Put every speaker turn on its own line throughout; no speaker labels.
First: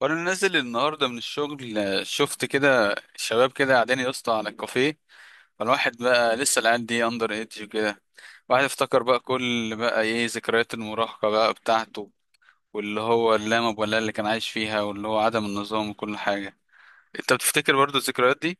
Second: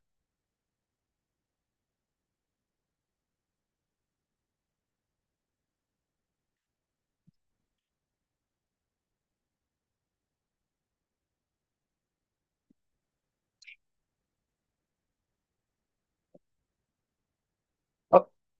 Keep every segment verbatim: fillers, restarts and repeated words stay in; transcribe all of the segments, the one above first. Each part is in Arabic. وانا نازل النهارده من الشغل، آه، شفت كده شباب كده قاعدين يا اسطى على الكافيه. فالواحد بقى لسه العيال دي اندر ايدج وكده. واحد افتكر بقى كل بقى ايه ذكريات المراهقه بقى بتاعته، واللي هو اللامب ولا اللي كان عايش فيها واللي هو عدم النظام وكل حاجه. انت بتفتكر برضو
آه،
الذكريات دي؟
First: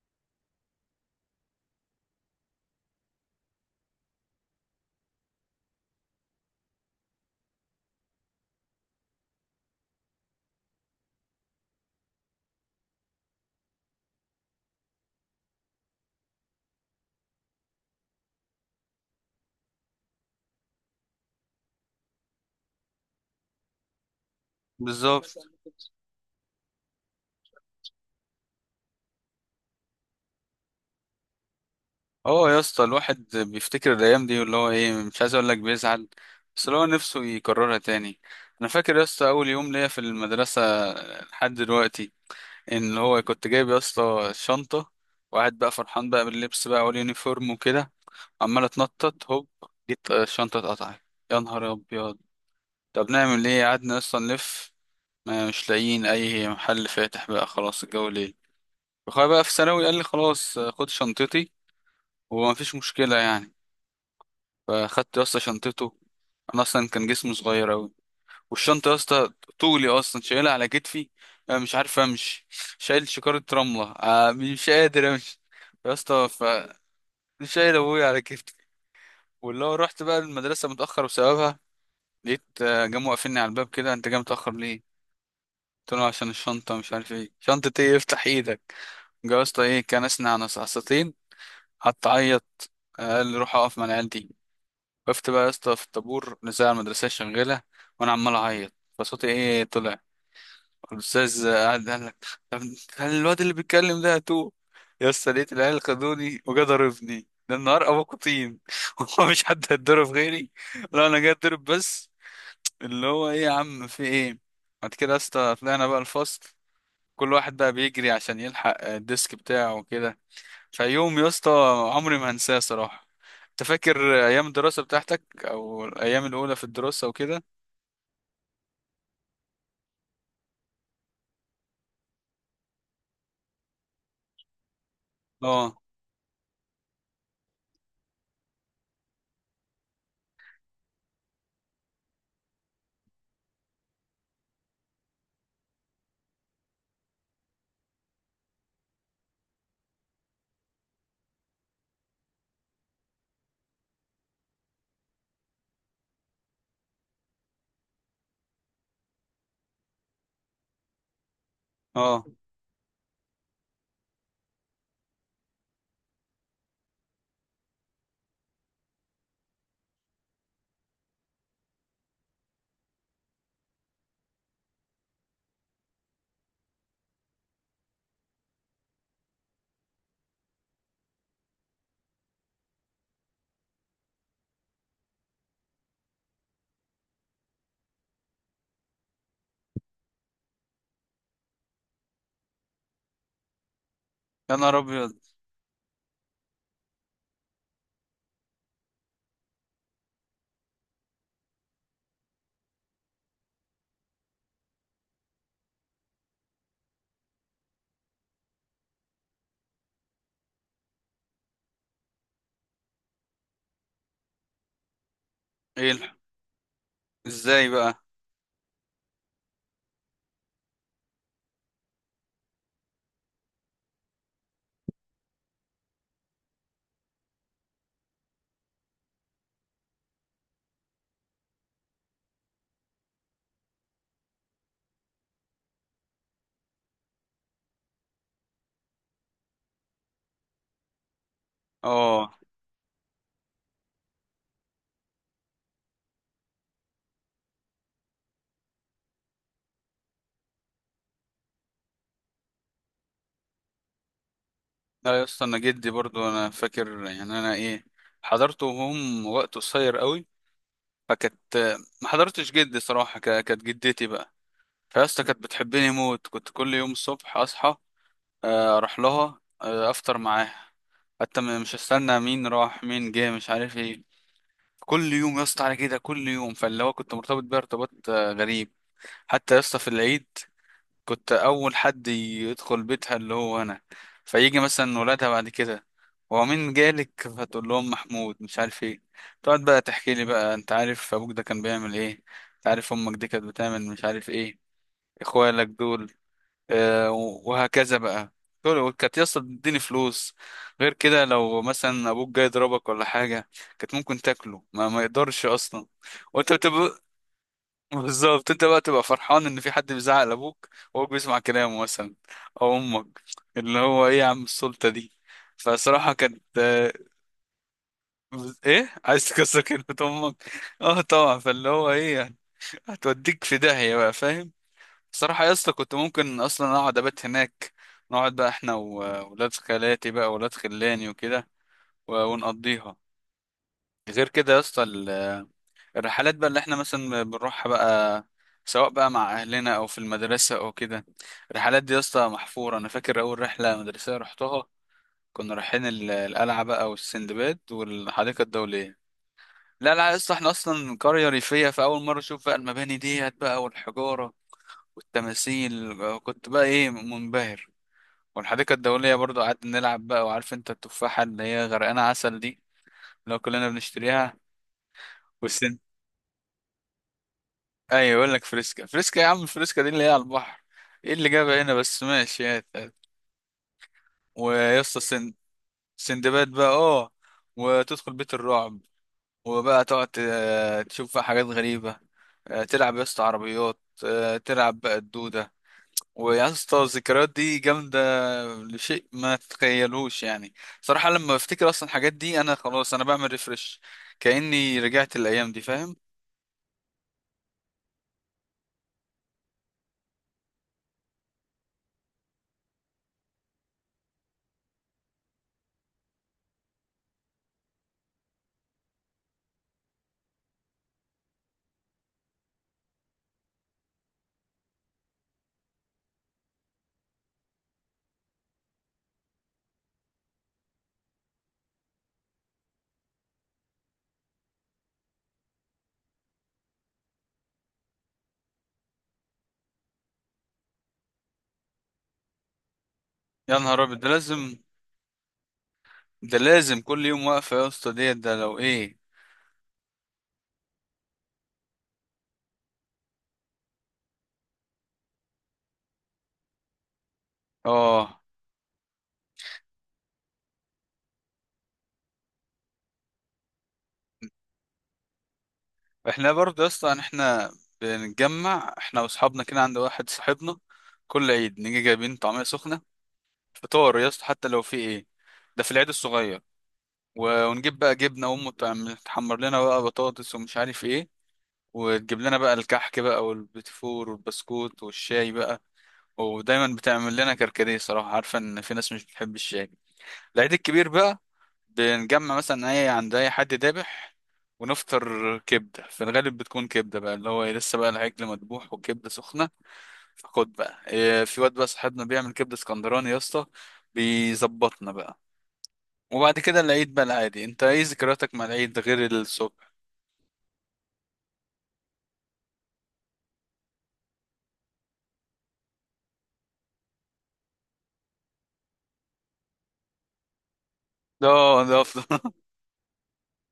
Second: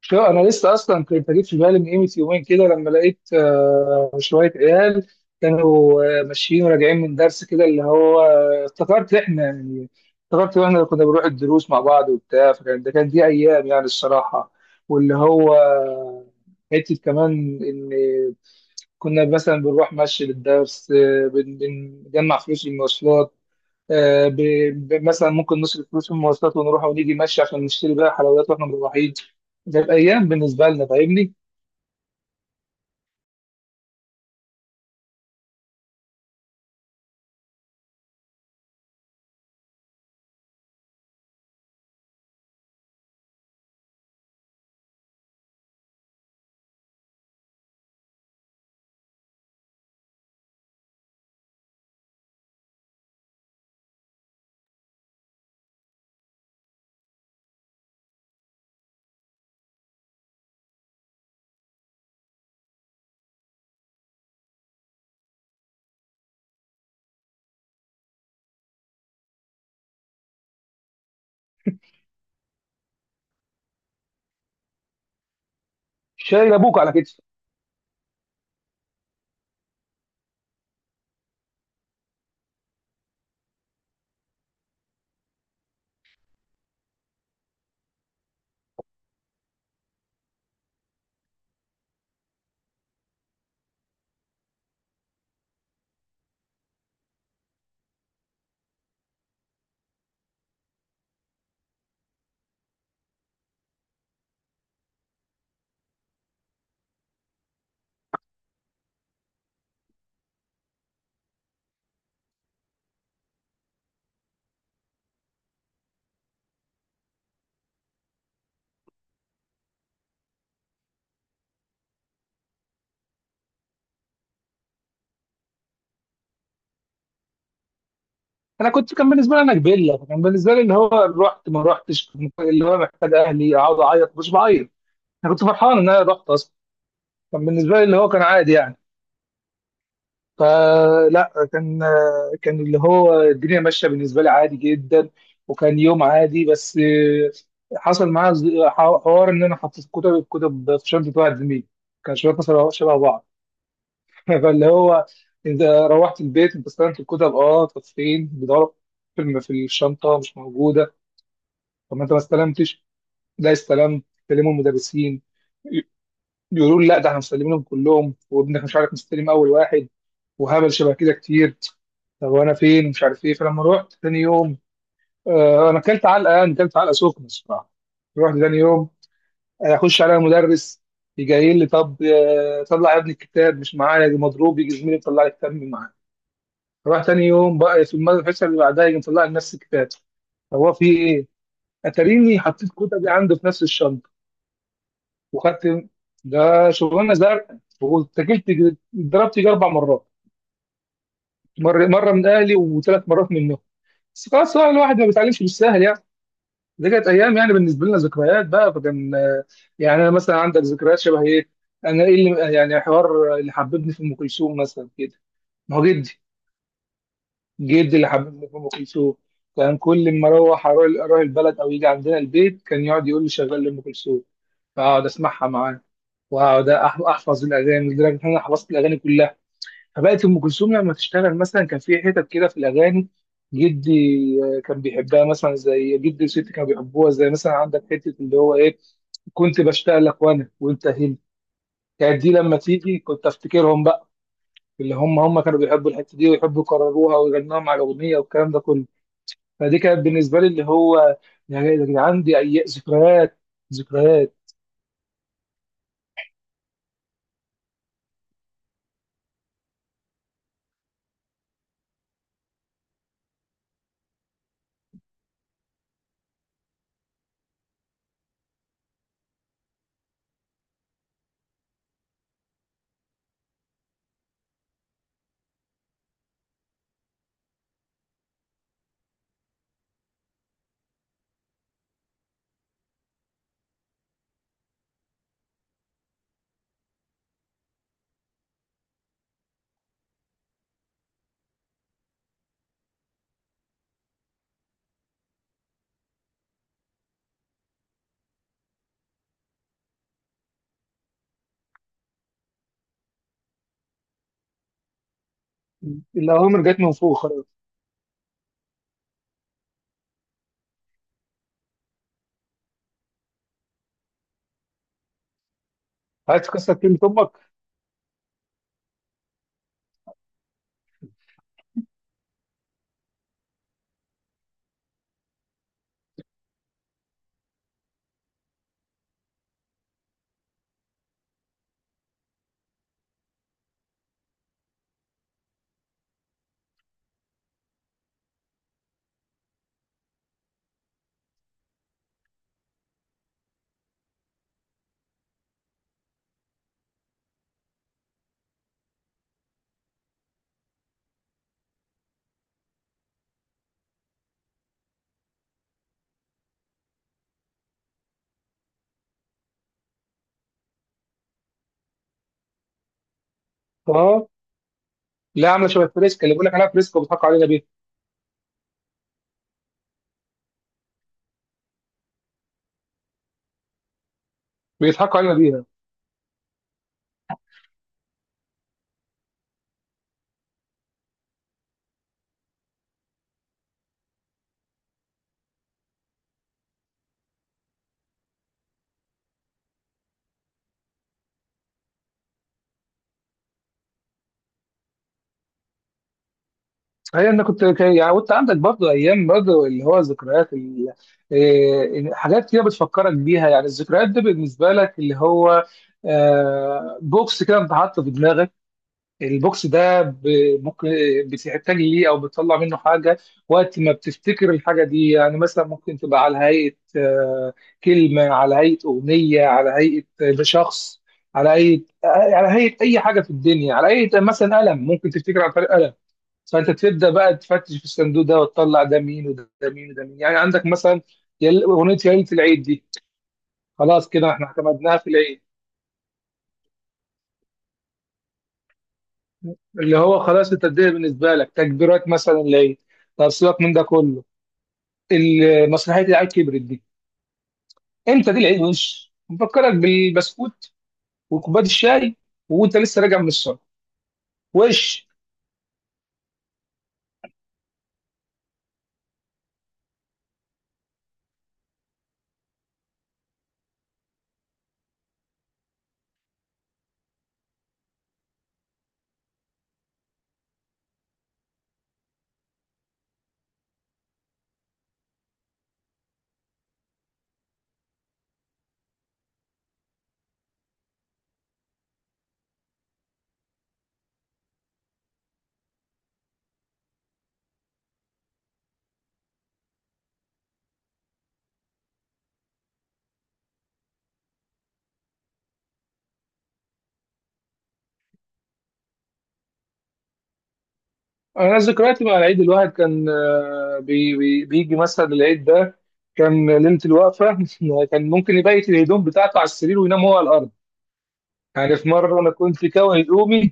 شو انا لسه اصلا كنت جيت في بالي من قيمه يومين كده لما لقيت آه، شويه عيال كانوا آه، ماشيين وراجعين من درس كده اللي هو آه، افتكرت احنا يعني افتكرت احنا اللي كنا بنروح الدروس مع بعض وبتاع فكان ده كان دي ايام يعني الصراحه واللي هو آه، حته كمان ان كنا مثلا بنروح مشي للدرس آه، بن- بنجمع فلوس المواصلات، آه، ب- ب- مثلا
بالظبط.
ممكن نصرف فلوس في المواصلات ونروح ونيجي مشي عشان نشتري بقى حلويات واحنا مروحين. جت ايام بالنسبه لنا فاهمني.
اه يا اسطى، الواحد بيفتكر الايام دي واللي هو ايه مش عايز اقول لك بيزعل، بس اللي هو نفسه يكررها تاني. انا فاكر يا اسطى اول يوم ليا في المدرسه لحد دلوقتي. ان هو كنت جايب يا اسطى شنطه، وقاعد بقى فرحان بقى باللبس بقى واليونيفورم وكده، عمال اتنطط هوب. جيت آه، الشنطه اتقطعت. يا نهار ابيض. طب نعمل ايه؟ قعدنا اصلا نلف، ما مش لاقيين اي محل فاتح بقى، خلاص الجو ليل. اخويا بقى في ثانوي قال لي خلاص، آه، خد شنطتي، وما فيش مشكله يعني. فاخدت يا اسطى شنطته. انا اصلا كان جسمي صغير اوي، والشنطة يا اسطى طولي أصلا، شايلها على كتفي، أنا مش عارف أمشي. شايل شكارة رملة، آه، مش قادر أمشي يا اسطى ف
شايل ابوك على كتفي.
شايل أبويا على كتفي. واللي هو رحت بقى المدرسة متأخر بسببها. لقيت آه، جم واقفيني على الباب كده. أنت جاي متأخر ليه؟ قلت له عشان الشنطة مش عارف ايه. شنطة ايه؟ افتح ايدك. جا يا اسطى ايه، كان أسنع نصعصتين، حط عيط. آه، قال لي روح أقف مع العيال دي. وقفت بقى يا اسطى في الطابور، الإذاعة المدرسية شغالة، وأنا عمال أعيط فصوتي ايه طلع. الاستاذ قعد قال لك، طب هل الواد اللي بيتكلم ده تو. يا اسطى لقيت العيال خدوني وجا ضربني، ده النهار ابوكوا طين. هو مش حد هيتضرب غيري؟ لا انا جاي اتضرب بس. اللي هو ايه يا عم، في ايه؟ بعد كده يا اسطى طلعنا بقى الفصل، كل واحد بقى بيجري عشان يلحق الديسك بتاعه وكده. فيوم يا اسطى عمري ما هنساه صراحة. انت فاكر ايام الدراسة بتاعتك او الايام الاولى في الدراسة وكده؟
انا كنت كان بالنسبه لي انا كبيله فكان بالنسبه لي اللي هو رحت ما رحتش، اللي هو محتاج اهلي اقعد اعيط مش بعيط. انا كنت فرحان
اه.
ان انا رحت اصلا، كان بالنسبه لي اللي هو كان عادي يعني. فلا كان كان اللي هو الدنيا ماشيه بالنسبه لي عادي جدا، وكان يوم عادي. بس حصل معايا ز- حوار ان انا حطيت كتب الكتب في شنطه واحد زميلي كان شويه مثلا شبه بعض. فاللي هو انت روحت البيت انت استلمت الكتب، اه طب فين بيدوروا، في في الشنطه مش موجوده. طب ما انت ما
اه.
استلمتش؟ لا استلمت. كلموا المدرسين، يقولوا لي لا ده احنا مستلمينهم كلهم وابنك مش عارف مستلم اول واحد وهبل شبه كده كتير. طب وانا فين مش عارف ايه. فلما رحت تاني يوم، آه انا اكلت علقه، يعني اكلت علقه سخنه الصراحه. رحت تاني يوم، آه، اخش على المدرس يجي لي طب، آه، طلع يا ابني الكتاب مش معايا، دي مضروب يجي زميلي يطلع لي الكتاب من معايا. رحت تاني يوم بقى في المد- الحصه اللي بعدها يجي مطلع لي نفس الكتاب. طب هو في ايه؟ اتاريني حطيت الكتب دي عنده في نفس الشنطه
يا نهار ابيض.
وخدت. ده شغلانه زرقاء واتكلت. اتضربت يجي اربع مرات، مره مره من اهلي وثلاث مرات منهم. بس خلاص بقى الواحد ما بيتعلمش بالسهل يعني. دي كانت ايام يعني بالنسبه لنا ذكريات بقى، فكان آه، يعني انا مثلا عندك ذكريات شبه ايه؟ انا ايه اللي يعني حوار اللي حببني في ام كلثوم مثلا كده؟ ما هو
ايه الح-
جدي.
ازاي
جدي
بقى؟
اللي حببني في ام كلثوم. كان كل ما اروح اروح أروح البلد او يجي عندنا البيت كان يقعد يقول لي شغال لي ام كلثوم، فاقعد اسمعها معاه واقعد أح- احفظ الاغاني، لدرجه ان انا حفظت الاغاني كلها. فبقت ام كلثوم لما تشتغل مثلا كان في حتت كده في الاغاني جدي آه، كان بيحبها، مثلا زي جدي وستي كانوا بيحبوها، زي مثلا عندك حته اللي هو ايه: كنت بشتاق لك وانا وانت هنا. كانت دي
اه.
لما تيجي كنت افتكرهم بقى، اللي هم هم كانوا بيحبوا الحته دي ويحبوا يكرروها ويغنوها مع الاغنيه والكلام ده كله. فدي كانت بالنسبه لي اللي هو، يعني يا جدعان دي اي ذكريات، ذكريات.
لا يا اسطى، انا جدي برضو، انا فاكر يعني انا ايه حضرته وهم وقت قصير قوي. فكانت، ما حضرتش جدي صراحه. ك- كانت جدتي بقى. فيا اسطى كانت بتحبني موت. كنت كل يوم الصبح اصحى، آه، اروح لها، آه، افطر معاها. حتى م- مش هستنى مين راح مين جه مش عارف ايه. كل يوم يا اسطى على كده، كل يوم. فاللي هو كنت مرتبط بيها ارتباط آه، غريب. حتى يا اسطى في العيد كنت اول حد يدخل بيتها، اللي هو انا. فيجي مثلا ولادها بعد كده: هو مين جالك؟ فتقول لهم محمود مش عارف ايه. تقعد بقى تحكي لي بقى: انت عارف ابوك ده كان بيعمل ايه؟ انت عارف امك دي كانت بتعمل مش عارف ايه؟ اخوالك دول. آه وهكذا بقى. دول كانت يسطا تديني فلوس. غير كده لو مثلا ابوك جاي يضربك ولا حاجه، كانت ممكن تاكله. ما, ما يقدرش اصلا.
اللي هو
وانت
من جت من
بتبقى،
فوق خلاص.
بالظبط، انت بقى تبقى فرحان ان في حد بيزعق لابوك وهو بيسمع كلامه مثلا، او امك. اللي هو ايه يا عم، السلطه دي. فصراحه كانت
عايز تكسر
آه،
كلمه امك.
ايه، عايز تكسر كلمه امك. اه طبعا. فاللي هو ايه يعني، هتوديك في داهيه بقى فاهم. صراحه يا اسطى كنت ممكن اصلا اقعد ابات هناك. نقعد بقى احنا وولاد خالاتي بقى ولاد خلاني وكده و- ونقضيها. غير كده يا اسطى الرحلات بقى اللي احنا مثلا بنروحها بقى، سواء بقى مع اهلنا او في المدرسه او كده، الرحلات دي يا اسطى محفوره. انا فاكر اول رحله مدرسيه رحتها، كنا رايحين ال- القلعه بقى والسندباد والحديقه الدوليه. لا لا يا اسطى احنا اصلا قريه ريفيه، فاول مره اشوف بقى المباني ديت بقى والحجاره والتماثيل. كنت بقى ايه منبهر. والحديقه الدوليه برضو قعدنا نلعب بقى. وعارف انت التفاحه اللي هي غرقانه عسل دي، اللي هو كلنا
اه.
بنشتريها.
لا عامله شبه فريسكا، اللي بيقول لك عليها فريسكا وبيضحكوا علينا بيها.
ايوه، يقول لك فريسكا، فريسكا يا عم، فريسكا دي اللي هي على البحر. ايه اللي جابها هنا بس؟ ماشي يا تقل. ويا اسطى
بيضحكوا
سن...
علينا بيها.
سندباد بقى، اه. وتدخل بيت الرعب، وبقى تقعد ت- تشوف بقى حاجات غريبة. آه، تلعب يا اسطى عربيات، آه، تلعب بقى الدودة. ويا اسطى الذكريات دي جامدة لشيء ما تتخيلوش يعني. صراحة لما بفتكر اصلا الحاجات دي، انا خلاص انا بعمل ريفرش، كأني رجعت الايام دي فاهم.
هي انا كنت كان- يعني وانت عندك برضه ايام برضه اللي هو ذكريات ال- إيه، حاجات كده بتفكرك بيها، يعني الذكريات دي بالنسبه لك اللي هو آه، بوكس كده بتحطه في دماغك، البوكس ده ب- ممكن بتحتاج ليه او بتطلع منه حاجه وقت ما بتفتكر الحاجه دي. يعني مثلا ممكن تبقى على هيئه آه، كلمه، على هيئه اغنيه، على هيئه شخص، على هيئه آه، على هيئه اي حاجه في الدنيا، على هيئه مثلا قلم ممكن تفتكر عن طريق قلم. فانت تبدا بقى تفتش في الصندوق ده وتطلع ده مين وده مين وده مين. يعني عندك مثلا يل- اغنيه يا ليله العيد دي،
يا نهار ابيض، ده
خلاص كده احنا
لازم.
اعتمدناها في العيد.
ده لازم كل يوم واقفة يا اسطى ديت، ده لو ايه.
اللي هو خلاص انت الدنيا بالنسبه لك تكبيرات مثلا العيد. طب سيبك من ده كله، ال- مسرحيه العيد كبرت دي،
اه.
امتى دي؟ العيد وش مفكرك بالبسكوت وكوبايه الشاي وانت لسه راجع من الصلاه وش.
احنا برضه اصلا احنا بنتجمع احنا واصحابنا كده عند واحد صاحبنا. كل عيد نيجي جايبين طعمية سخنة، فطار يا اسطى حتى لو في ايه. ده في العيد الصغير. و- ونجيب بقى جبنة، وامه تعمل تحمر لنا بقى بطاطس ومش عارف ايه، وتجيب لنا بقى الكحك بقى والبتفور والبسكوت والشاي بقى، ودايما بتعمل لنا كركديه، صراحة عارفة ان في ناس مش بتحب الشاي. العيد الكبير بقى، بنجمع مثلا اي عند اي حد ذابح ونفطر كبده. في الغالب بتكون كبده بقى، اللي هو إيه، لسه بقى العجل مذبوح والكبده سخنه. فخد بقى إيه، في واد بقى صاحبنا بيعمل كبده اسكندراني يا اسطى، بيظبطنا بقى. وبعد كده العيد بقى العادي. انت ايه ذكرياتك مع العيد غير الصبح؟
انا ذكرياتي مع العيد الواحد كان آه، بي بي بيجي مثلا العيد ده كان ليله الوقفه. كان ممكن يبيت الهدوم بتاعته على السرير وينام هو على الارض،
ده آه،
يعني
ده
في مره انا
أفضل.
كنت كاوي هدومي،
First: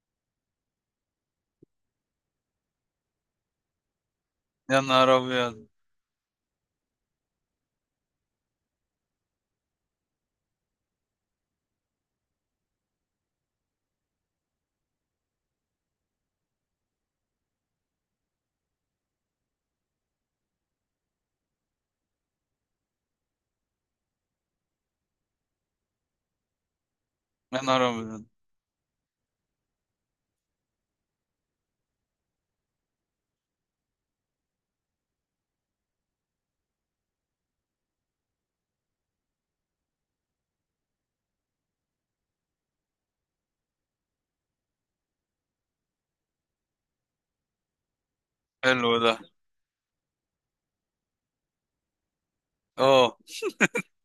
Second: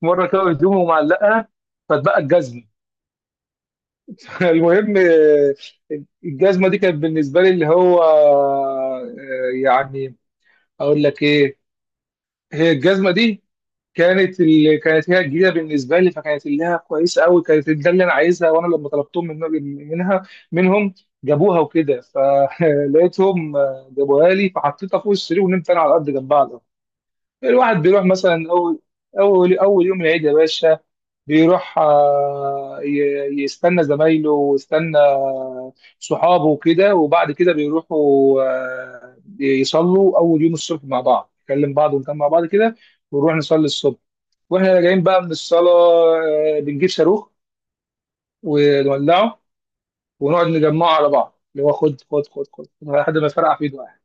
في مره كاوي هدومي ومعلقها فاتبقى الجزمه.
يا
المهم
نهار
آه،
ابيض.
الجزمه دي كانت بالنسبه لي اللي هو آه، يعني اقول لك ايه، هي الجزمه دي كانت ال... كانت هي الجديده بالنسبه لي، فكانت اللي هي كويسه قوي، كانت ده اللي انا عايزها. وانا لما طلبتهم من... منها منهم جابوها وكده، فلقيتهم جابوها لي، فحطيتها فوق السرير ونمت انا على الارض جنبها على الأرض.
يا
الواحد
نهار
بيروح
ابيض.
مثلا اول اول اول يوم العيد يا باشا بيروح، آه، ي- يستنى زمايله ويستنى صحابه وكده، وبعد كده بيروحوا آه، يصلوا اول يوم الصبح مع بعض، نكلم بعض ونكلم مع بعض كده، ونروح نصلي الصبح. واحنا راجعين بقى من الصلاه آه، بنجيب صاروخ
حلو ده.
ونولعه، ونقعد نجمعه على بعض اللي هو خد خد خد خد لحد
اه.
ما يفرقع في ايده يعني.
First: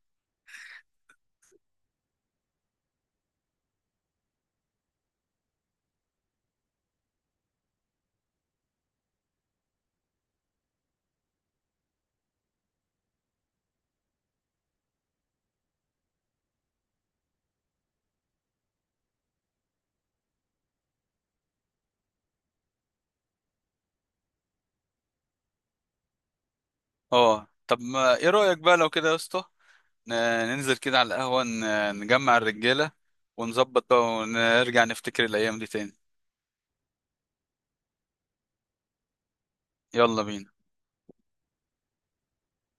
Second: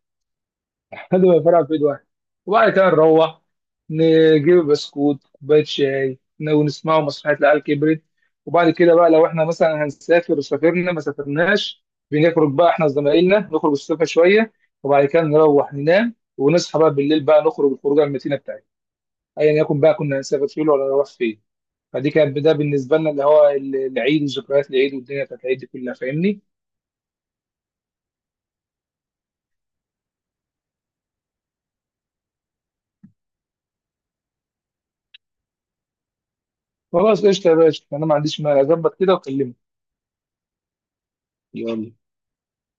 لحد ما الفرع في ايد واحد. وبعد كده نروح نجيب بسكوت كوبايه شاي ن- ونسمعوا مسرحيه العيال كبرت. وبعد كده بقى لو احنا مثلا هنسافر وسافرنا ما سافرناش، بنخرج بقى احنا وزمايلنا نخرج الصبح شويه، وبعد كده نروح ننام ونصحى بقى بالليل بقى نخرج الخروجه المتينه بتاعتنا، ايا يكن بقى كنا هنسافر فين ولا نروح فين. فدي كانت ده بالنسبه لنا اللي هو ال- العيد وذكريات العيد والدنيا بتاعت العيد دي كلها فاهمني.
اه طب ما ايه رايك بقى لو كده يا اسطى، ن- ننزل كده على القهوة، ن- نجمع الرجالة ونظبط بقى، ونرجع نفتكر الأيام دي تاني.
خلاص قشطه يا باشا، انا ما عنديش مانع اظبط كده واكلمك.
يلا بينا.
يلا.